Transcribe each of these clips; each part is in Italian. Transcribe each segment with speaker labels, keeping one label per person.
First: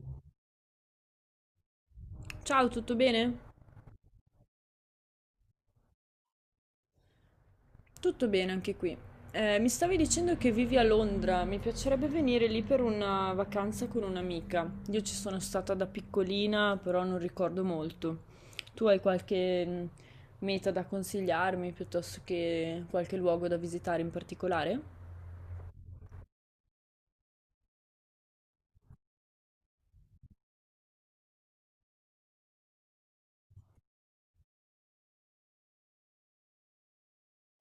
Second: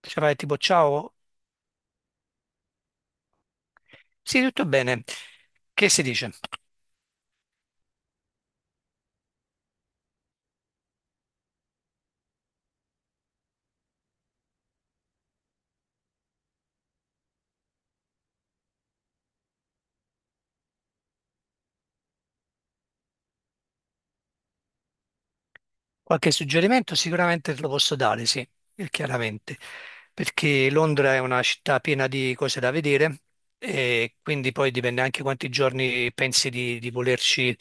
Speaker 1: Cioè vai tipo ciao,
Speaker 2: Ciao, tutto bene?
Speaker 1: sì, tutto bene, che si dice?
Speaker 2: Tutto bene anche qui. Mi stavi dicendo che vivi a Londra, mi piacerebbe venire lì per una vacanza con un'amica. Io ci sono stata da piccolina, però non ricordo molto. Tu hai qualche meta da consigliarmi piuttosto che qualche luogo da visitare in particolare?
Speaker 1: Qualche suggerimento sicuramente te lo posso dare, sì, chiaramente, perché Londra è una città piena di cose da vedere e quindi poi dipende anche quanti giorni pensi di volerci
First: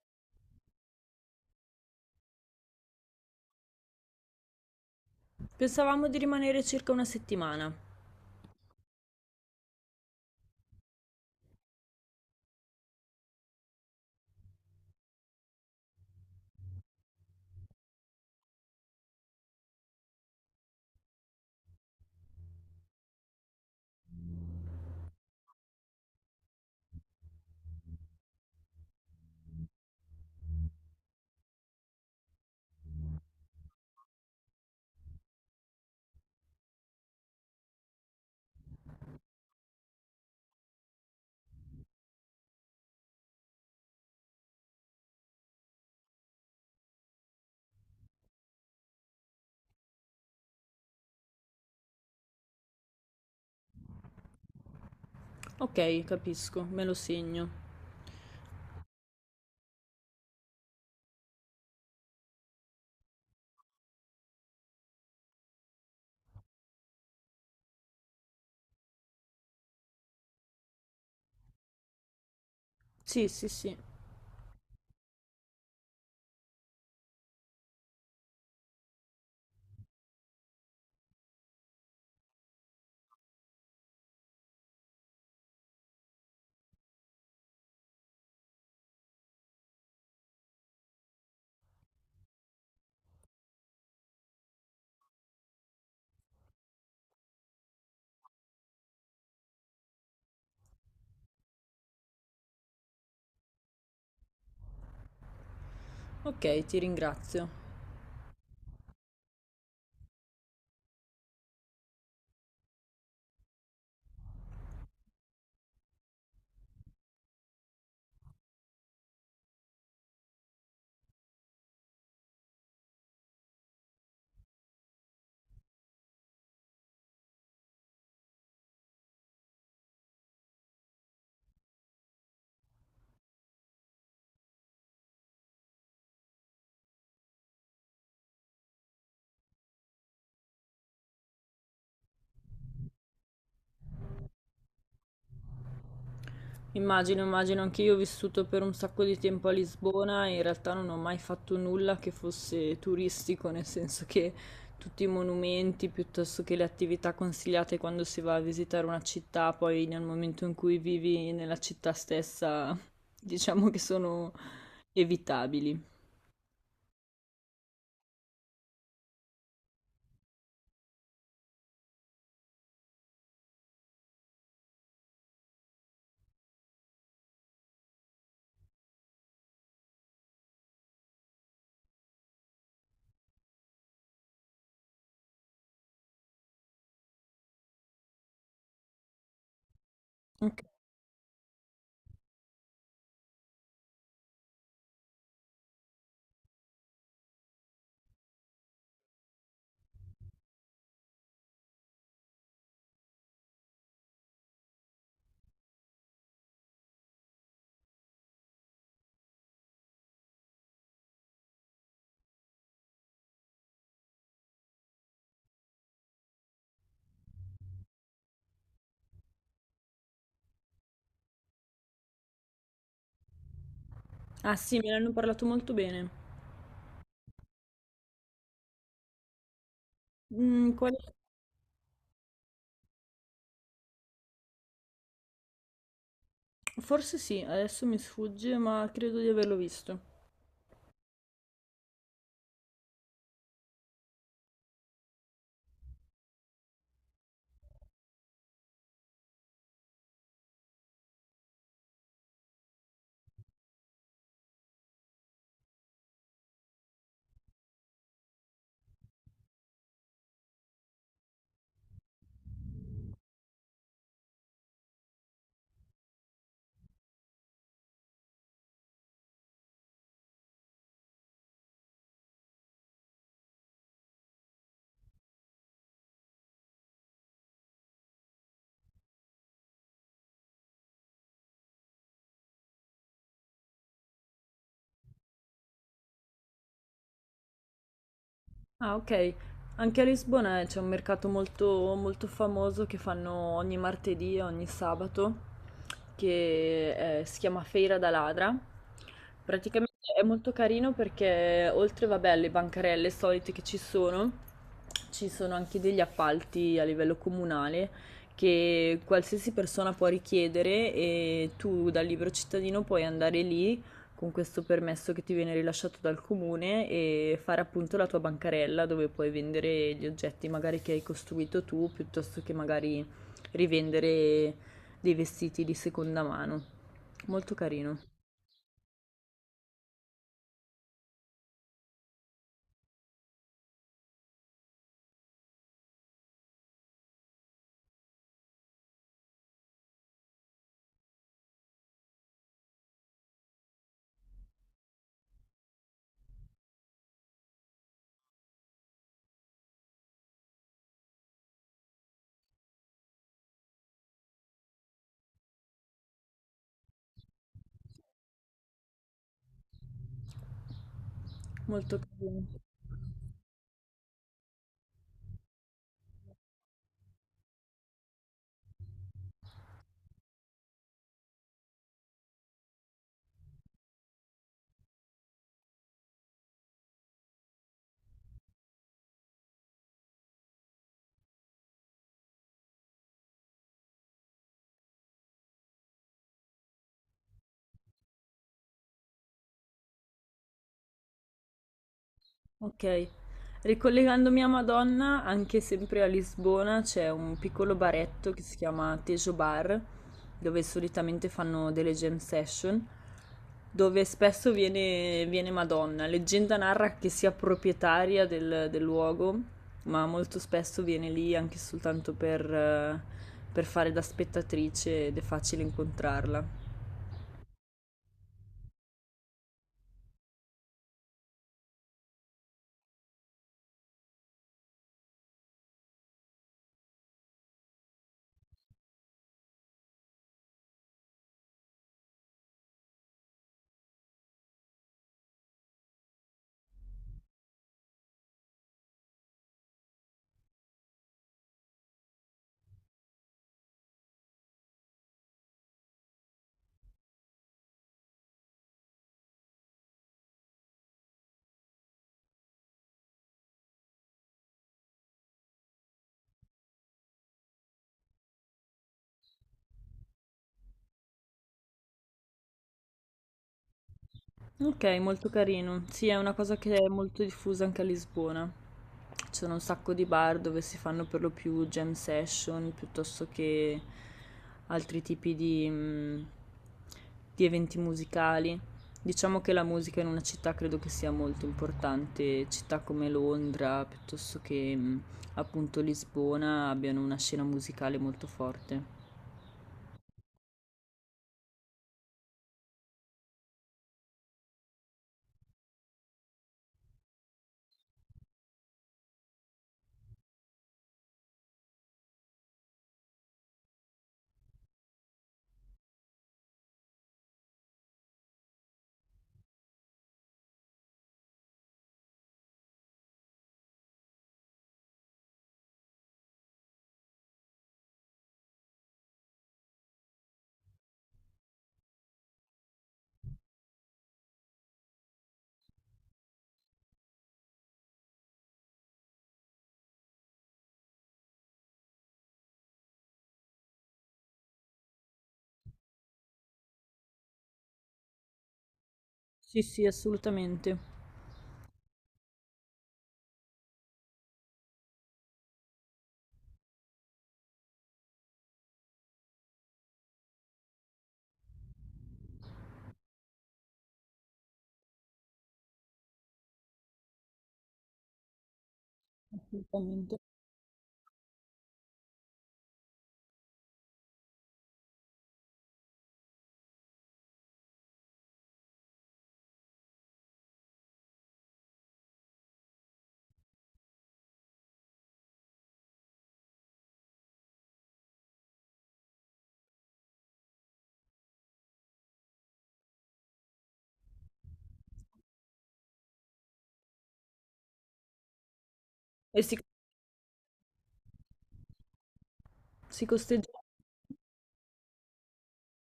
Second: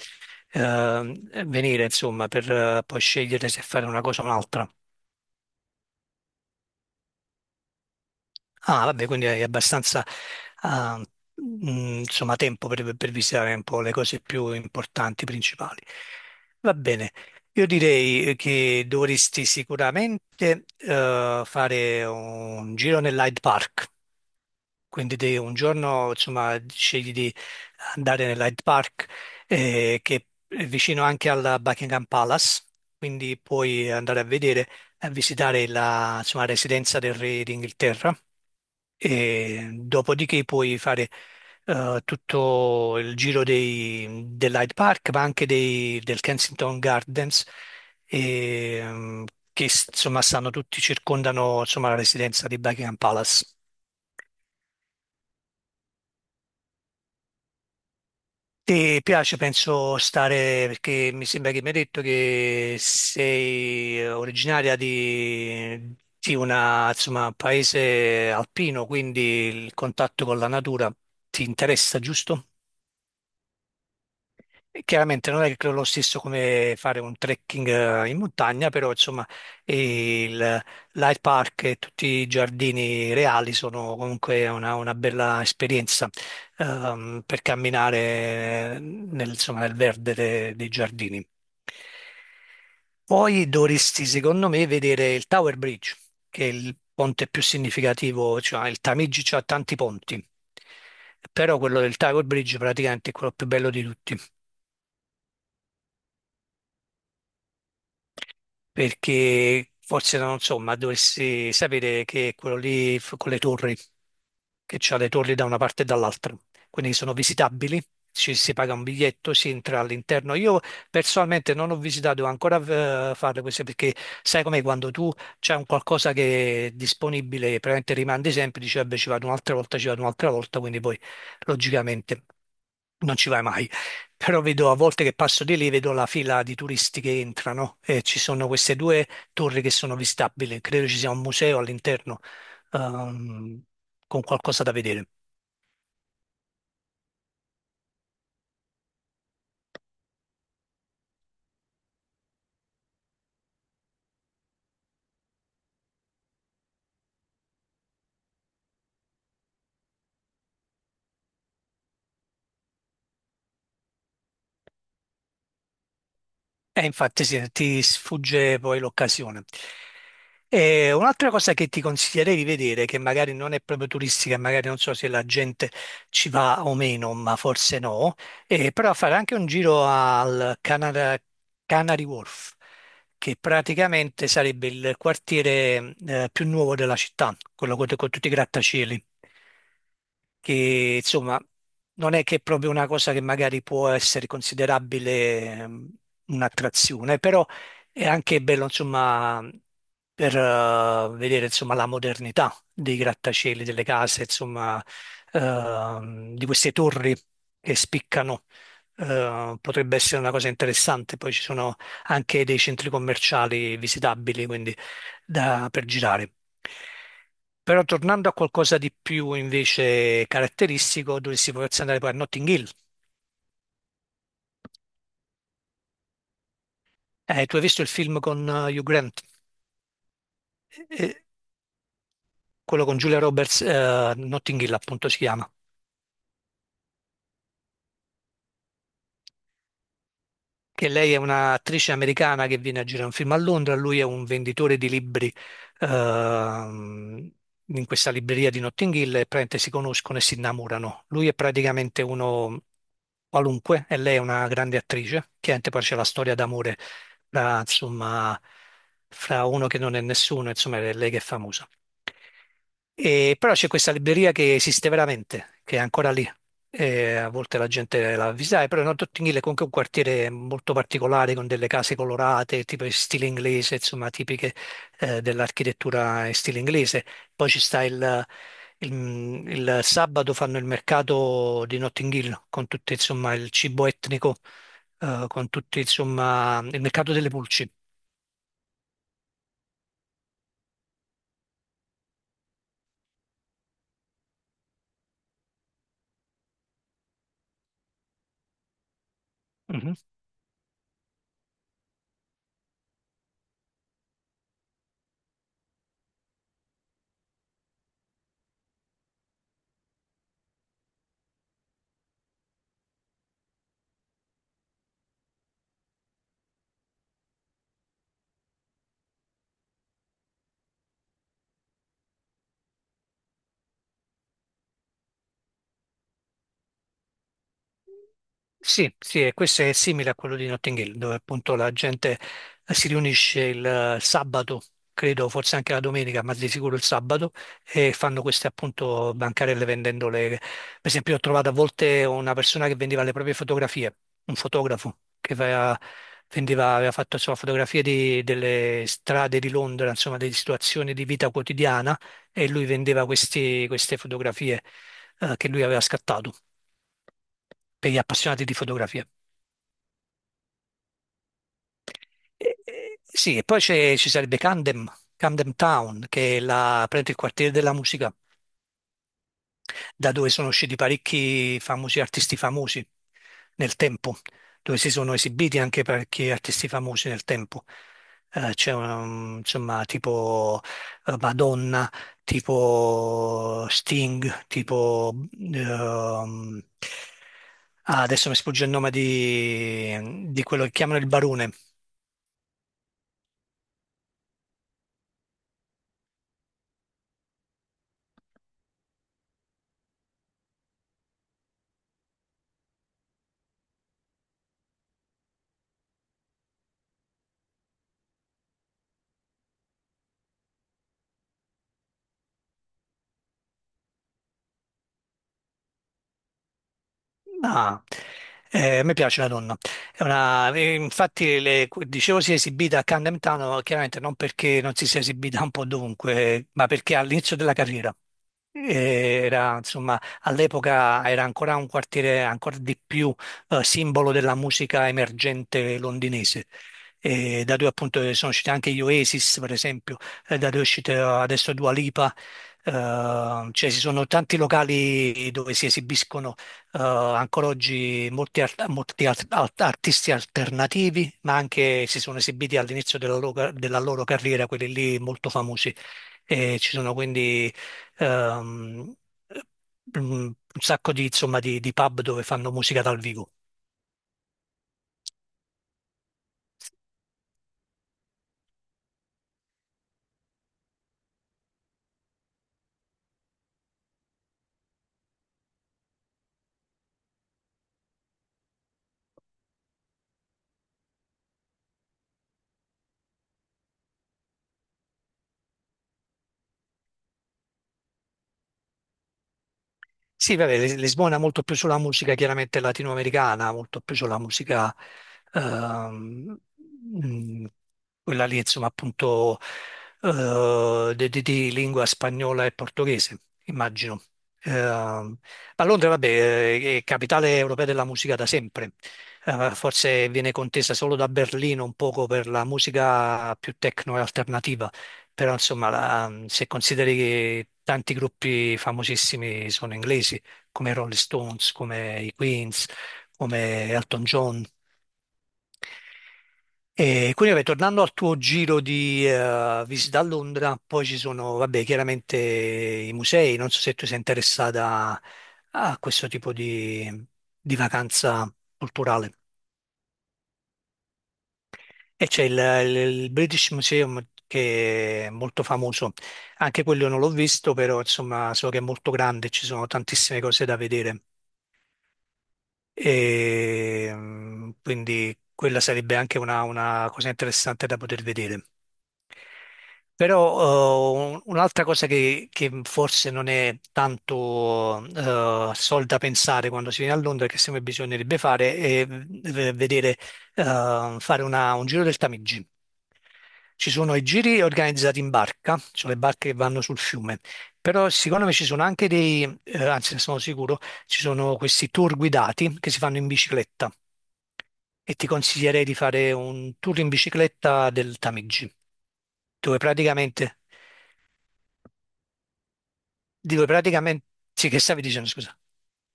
Speaker 1: eh, venire, insomma, per poi scegliere se fare una cosa o un'altra.
Speaker 2: Pensavamo di rimanere circa una settimana.
Speaker 1: Ah, vabbè, quindi hai abbastanza, ah, insomma, tempo per visitare un po' le cose più importanti, principali. Va bene, io direi che dovresti sicuramente, fare un giro nell'Hyde Park. Quindi te un giorno, insomma, scegli di andare nell'Hyde Park, che è vicino anche alla Buckingham Palace, quindi puoi andare a vedere, a visitare la, insomma, residenza del re d'Inghilterra e dopodiché puoi fare tutto il giro dell'Hyde Park, ma anche del Kensington Gardens, e, che insomma stanno tutti, circondano insomma, la residenza di Buckingham Palace.
Speaker 2: Ok, capisco, me lo segno.
Speaker 1: Ti piace, penso, stare, perché mi sembra che mi hai detto che sei originaria di una, insomma, paese alpino, quindi il contatto con la natura ti interessa, giusto?
Speaker 2: Sì, sì, sì.
Speaker 1: E chiaramente non è che lo stesso come fare un trekking in montagna, però insomma il Light Park e tutti i giardini reali sono comunque una bella esperienza per camminare nel, insomma, nel verde dei giardini. Poi dovresti, secondo me, vedere il Tower Bridge, che è il ponte più significativo, cioè il Tamigi ha tanti ponti, però quello del Tower Bridge praticamente è quello più bello di tutti.
Speaker 2: Ok, ti ringrazio.
Speaker 1: Perché forse non insomma dovresti sapere che quello lì con le torri, che c'ha le torri da una parte e dall'altra, quindi sono visitabili, ci si paga un biglietto, si entra all'interno. Io personalmente non ho visitato ancora farle queste perché sai com'è quando tu c'è un qualcosa che è disponibile, praticamente rimandi sempre, dici vabbè ci vado un'altra volta, ci vado un'altra volta, quindi poi logicamente non ci vai mai. Però vedo a volte che passo di lì, vedo la fila di turisti che entrano e ci sono queste due torri che sono visitabili. Credo ci sia un museo all'interno, ehm, con qualcosa da vedere.
Speaker 2: Immagino, immagino, anche io ho vissuto per un sacco di tempo a Lisbona e in realtà non ho mai fatto nulla che fosse turistico, nel senso che tutti i monumenti piuttosto che le attività consigliate quando si va a visitare una città, poi nel momento in cui vivi nella città stessa, diciamo che sono evitabili.
Speaker 1: E infatti sì, ti sfugge poi l'occasione. E un'altra cosa che ti consiglierei di vedere, che magari non è proprio turistica, magari non so se la gente ci va o meno, ma forse no, però fare anche un giro al Canary Wharf, che praticamente sarebbe il quartiere più nuovo della città, quello con, tutti i grattacieli
Speaker 2: Ok.
Speaker 1: che insomma non è che è proprio una cosa che magari può essere considerabile un'attrazione, però è anche bello insomma per vedere insomma la modernità dei grattacieli, delle case, insomma di queste torri che spiccano. Potrebbe essere una cosa interessante, poi ci sono anche dei centri commerciali visitabili, quindi per girare. Però tornando a qualcosa di più invece caratteristico, dovresti potersi andare poi a Notting Hill.
Speaker 2: Ah sì, me ne hanno parlato molto bene.
Speaker 1: Tu hai visto il film con Hugh Grant.
Speaker 2: Mm.
Speaker 1: Eh, eh, quello con Julia Roberts, Notting Hill appunto si chiama.
Speaker 2: Forse sì, adesso mi sfugge, ma credo di averlo visto.
Speaker 1: Che lei è un'attrice americana che viene a girare un film a Londra, lui è un venditore di libri ehm, in questa libreria di Notting Hill e praticamente si conoscono e si innamorano. Lui è praticamente uno qualunque e lei è una grande attrice. Chiaramente poi c'è la storia d'amore fra, insomma, fra uno che non è nessuno, insomma, è lei che è famosa. E però c'è questa libreria che esiste veramente, che è ancora lì, e a volte la gente la visitava, però Northampton Hill è comunque un quartiere molto particolare con delle case colorate, tipo in stile inglese, insomma, tipiche dell'architettura in stile inglese. Poi ci sta il, il- il sabato fanno il mercato di Notting Hill con tutto insomma il cibo etnico, con tutti insomma il mercato delle pulci.
Speaker 2: Ah, ok. Anche a Lisbona c'è un mercato molto, molto famoso che fanno ogni martedì e ogni sabato, che si chiama Feira da Ladra. Praticamente
Speaker 1: Mhm.
Speaker 2: è molto carino perché oltre, vabbè, alle bancarelle solite che ci sono anche degli appalti a livello comunale che qualsiasi persona può richiedere e tu da libero cittadino puoi andare lì con questo permesso che ti viene rilasciato dal comune e fare appunto la tua bancarella dove puoi vendere gli oggetti magari che hai costruito tu piuttosto che magari rivendere dei vestiti di seconda mano. Molto carino,
Speaker 1: Sì, sì, e questo è simile a quello di Notting Hill, dove appunto la gente si riunisce il sabato, credo forse anche la domenica, ma di sicuro il sabato, e fanno queste appunto bancarelle vendendole. Per esempio, ho trovato a volte una persona che vendeva le proprie fotografie, un fotografo che aveva, vendeva, aveva fatto insomma, fotografie delle strade di Londra, insomma, delle situazioni di vita quotidiana e lui vendeva queste fotografie che lui aveva scattato per gli appassionati di fotografia.
Speaker 2: molto carino.
Speaker 1: Sì, e poi ci sarebbe Camden, Camden Town, che è la, praticamente il quartiere della musica. Da dove sono usciti parecchi famosi artisti famosi nel tempo, dove si sono esibiti anche parecchi artisti famosi nel tempo. C'è insomma tipo Madonna, tipo Sting, tipo ehm, adesso mi sfugge il nome di quello che chiamano il barone.
Speaker 2: Ok, ricollegandomi a Madonna, anche sempre a Lisbona c'è un piccolo baretto che si chiama Tejo Bar, dove solitamente fanno delle jam session, dove spesso viene, viene Madonna. Leggenda narra che sia proprietaria del luogo, ma molto spesso viene lì anche soltanto per fare da spettatrice ed è facile incontrarla.
Speaker 1: Ah, a me piace la donna. È infatti, dicevo si è esibita a Camden Town, chiaramente non perché non si sia esibita un po' dovunque, ma perché all'inizio della carriera. Era, insomma, all'epoca era ancora un quartiere ancora di più simbolo della musica emergente londinese. E da dove appunto sono usciti anche gli Oasis, per esempio, da dove è uscita adesso Dua Lipa. Eh, cioè ci sono tanti locali dove si esibiscono ancora oggi molti, artisti alternativi, ma anche si sono esibiti all'inizio della loro, carriera, quelli lì molto famosi. E ci sono quindi ehm, un sacco di, insomma, di pub dove fanno musica dal vivo.
Speaker 2: Okay, molto carino. Sì, è una cosa che è molto diffusa anche a Lisbona. Ci sono un sacco di bar dove si fanno per lo più jam session piuttosto che altri tipi di eventi musicali. Diciamo che la musica in una città credo che sia molto importante. Città come Londra, piuttosto che appunto Lisbona, abbiano una scena musicale molto forte.
Speaker 1: Sì, vabbè, Lisbona è molto più sulla musica chiaramente latinoamericana, molto più sulla musica ehm, mm, quella lì, insomma, appunto di, di lingua spagnola e portoghese, immagino. Ehm, ma Londra, vabbè, è capitale europea della musica da sempre. Forse viene contesa solo da Berlino un poco per la musica più techno e alternativa però insomma se consideri che tanti gruppi famosissimi sono inglesi, come i Rolling Stones, come i Queens, come Elton John. E quindi vabbè, tornando al tuo giro di visita a Londra, poi ci sono, vabbè, chiaramente i musei, non so se tu sei interessata a questo tipo di vacanza culturale.
Speaker 2: Sì, sì, assolutamente.
Speaker 1: E c'è il, il British Museum che è molto famoso, anche quello non l'ho visto, però insomma so che è molto grande, ci sono tantissime cose da vedere. E, quindi quella sarebbe anche una cosa interessante da poter vedere.
Speaker 2: Assolutamente.
Speaker 1: Però un'altra cosa che forse non è tanto sol da pensare quando si viene a Londra, che secondo me bisognerebbe fare, è vedere, fare un giro del Tamigi. Ci sono i giri organizzati in barca, ci sono le barche che vanno sul fiume, però secondo me ci sono anche anzi ne sono sicuro, ci sono questi tour guidati che si fanno in bicicletta e ti consiglierei di fare un tour in bicicletta del Tamigi,
Speaker 2: E
Speaker 1: dove praticamente,
Speaker 2: si
Speaker 1: dove
Speaker 2: costeggia
Speaker 1: praticamente, sì, che stavi dicendo, scusa.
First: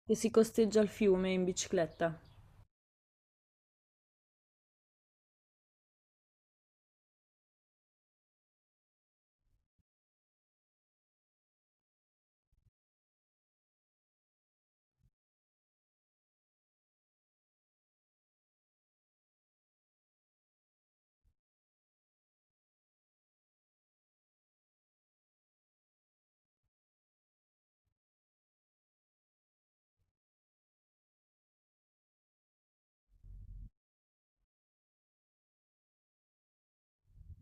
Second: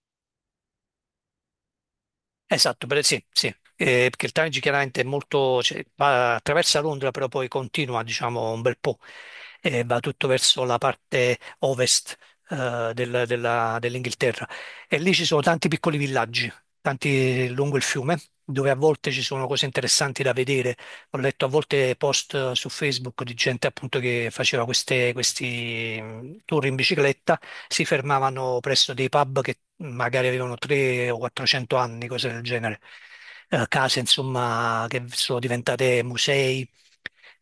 Speaker 2: si costeggia il fiume in bicicletta.
Speaker 1: Esatto, sì, sì. Perché il Tamigi chiaramente è molto, cioè, attraversa Londra, però poi continua, diciamo, un bel po', e va tutto verso la parte ovest, dell'Inghilterra. E lì ci sono tanti piccoli villaggi, tanti lungo il fiume, dove a volte ci sono cose interessanti da vedere. Ho letto a volte post su Facebook di gente appunto che faceva questi tour in bicicletta, si fermavano presso dei pub che magari avevano 300 o 400 anni, cose del genere. Case insomma che sono diventate musei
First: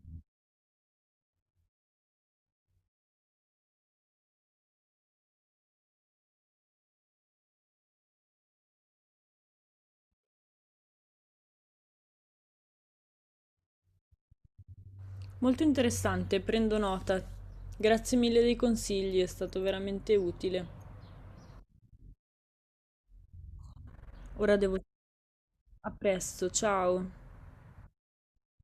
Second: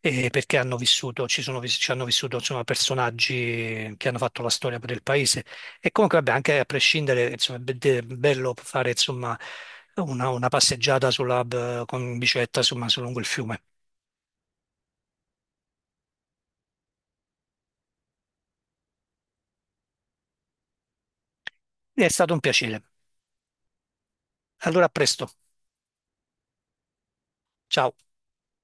Speaker 1: perché hanno vissuto, ci sono, ci hanno vissuto insomma, personaggi che hanno fatto la storia per il paese. E comunque, vabbè, anche a prescindere, insomma, è bello fare insomma, una passeggiata con bicicletta insomma, su lungo il fiume.
Speaker 2: Molto interessante, prendo nota. Grazie mille dei consigli, è stato veramente utile.
Speaker 1: È stato un piacere.
Speaker 2: Ora devo.
Speaker 1: Allora, a presto.
Speaker 2: A presto, ciao!
Speaker 1: Ciao.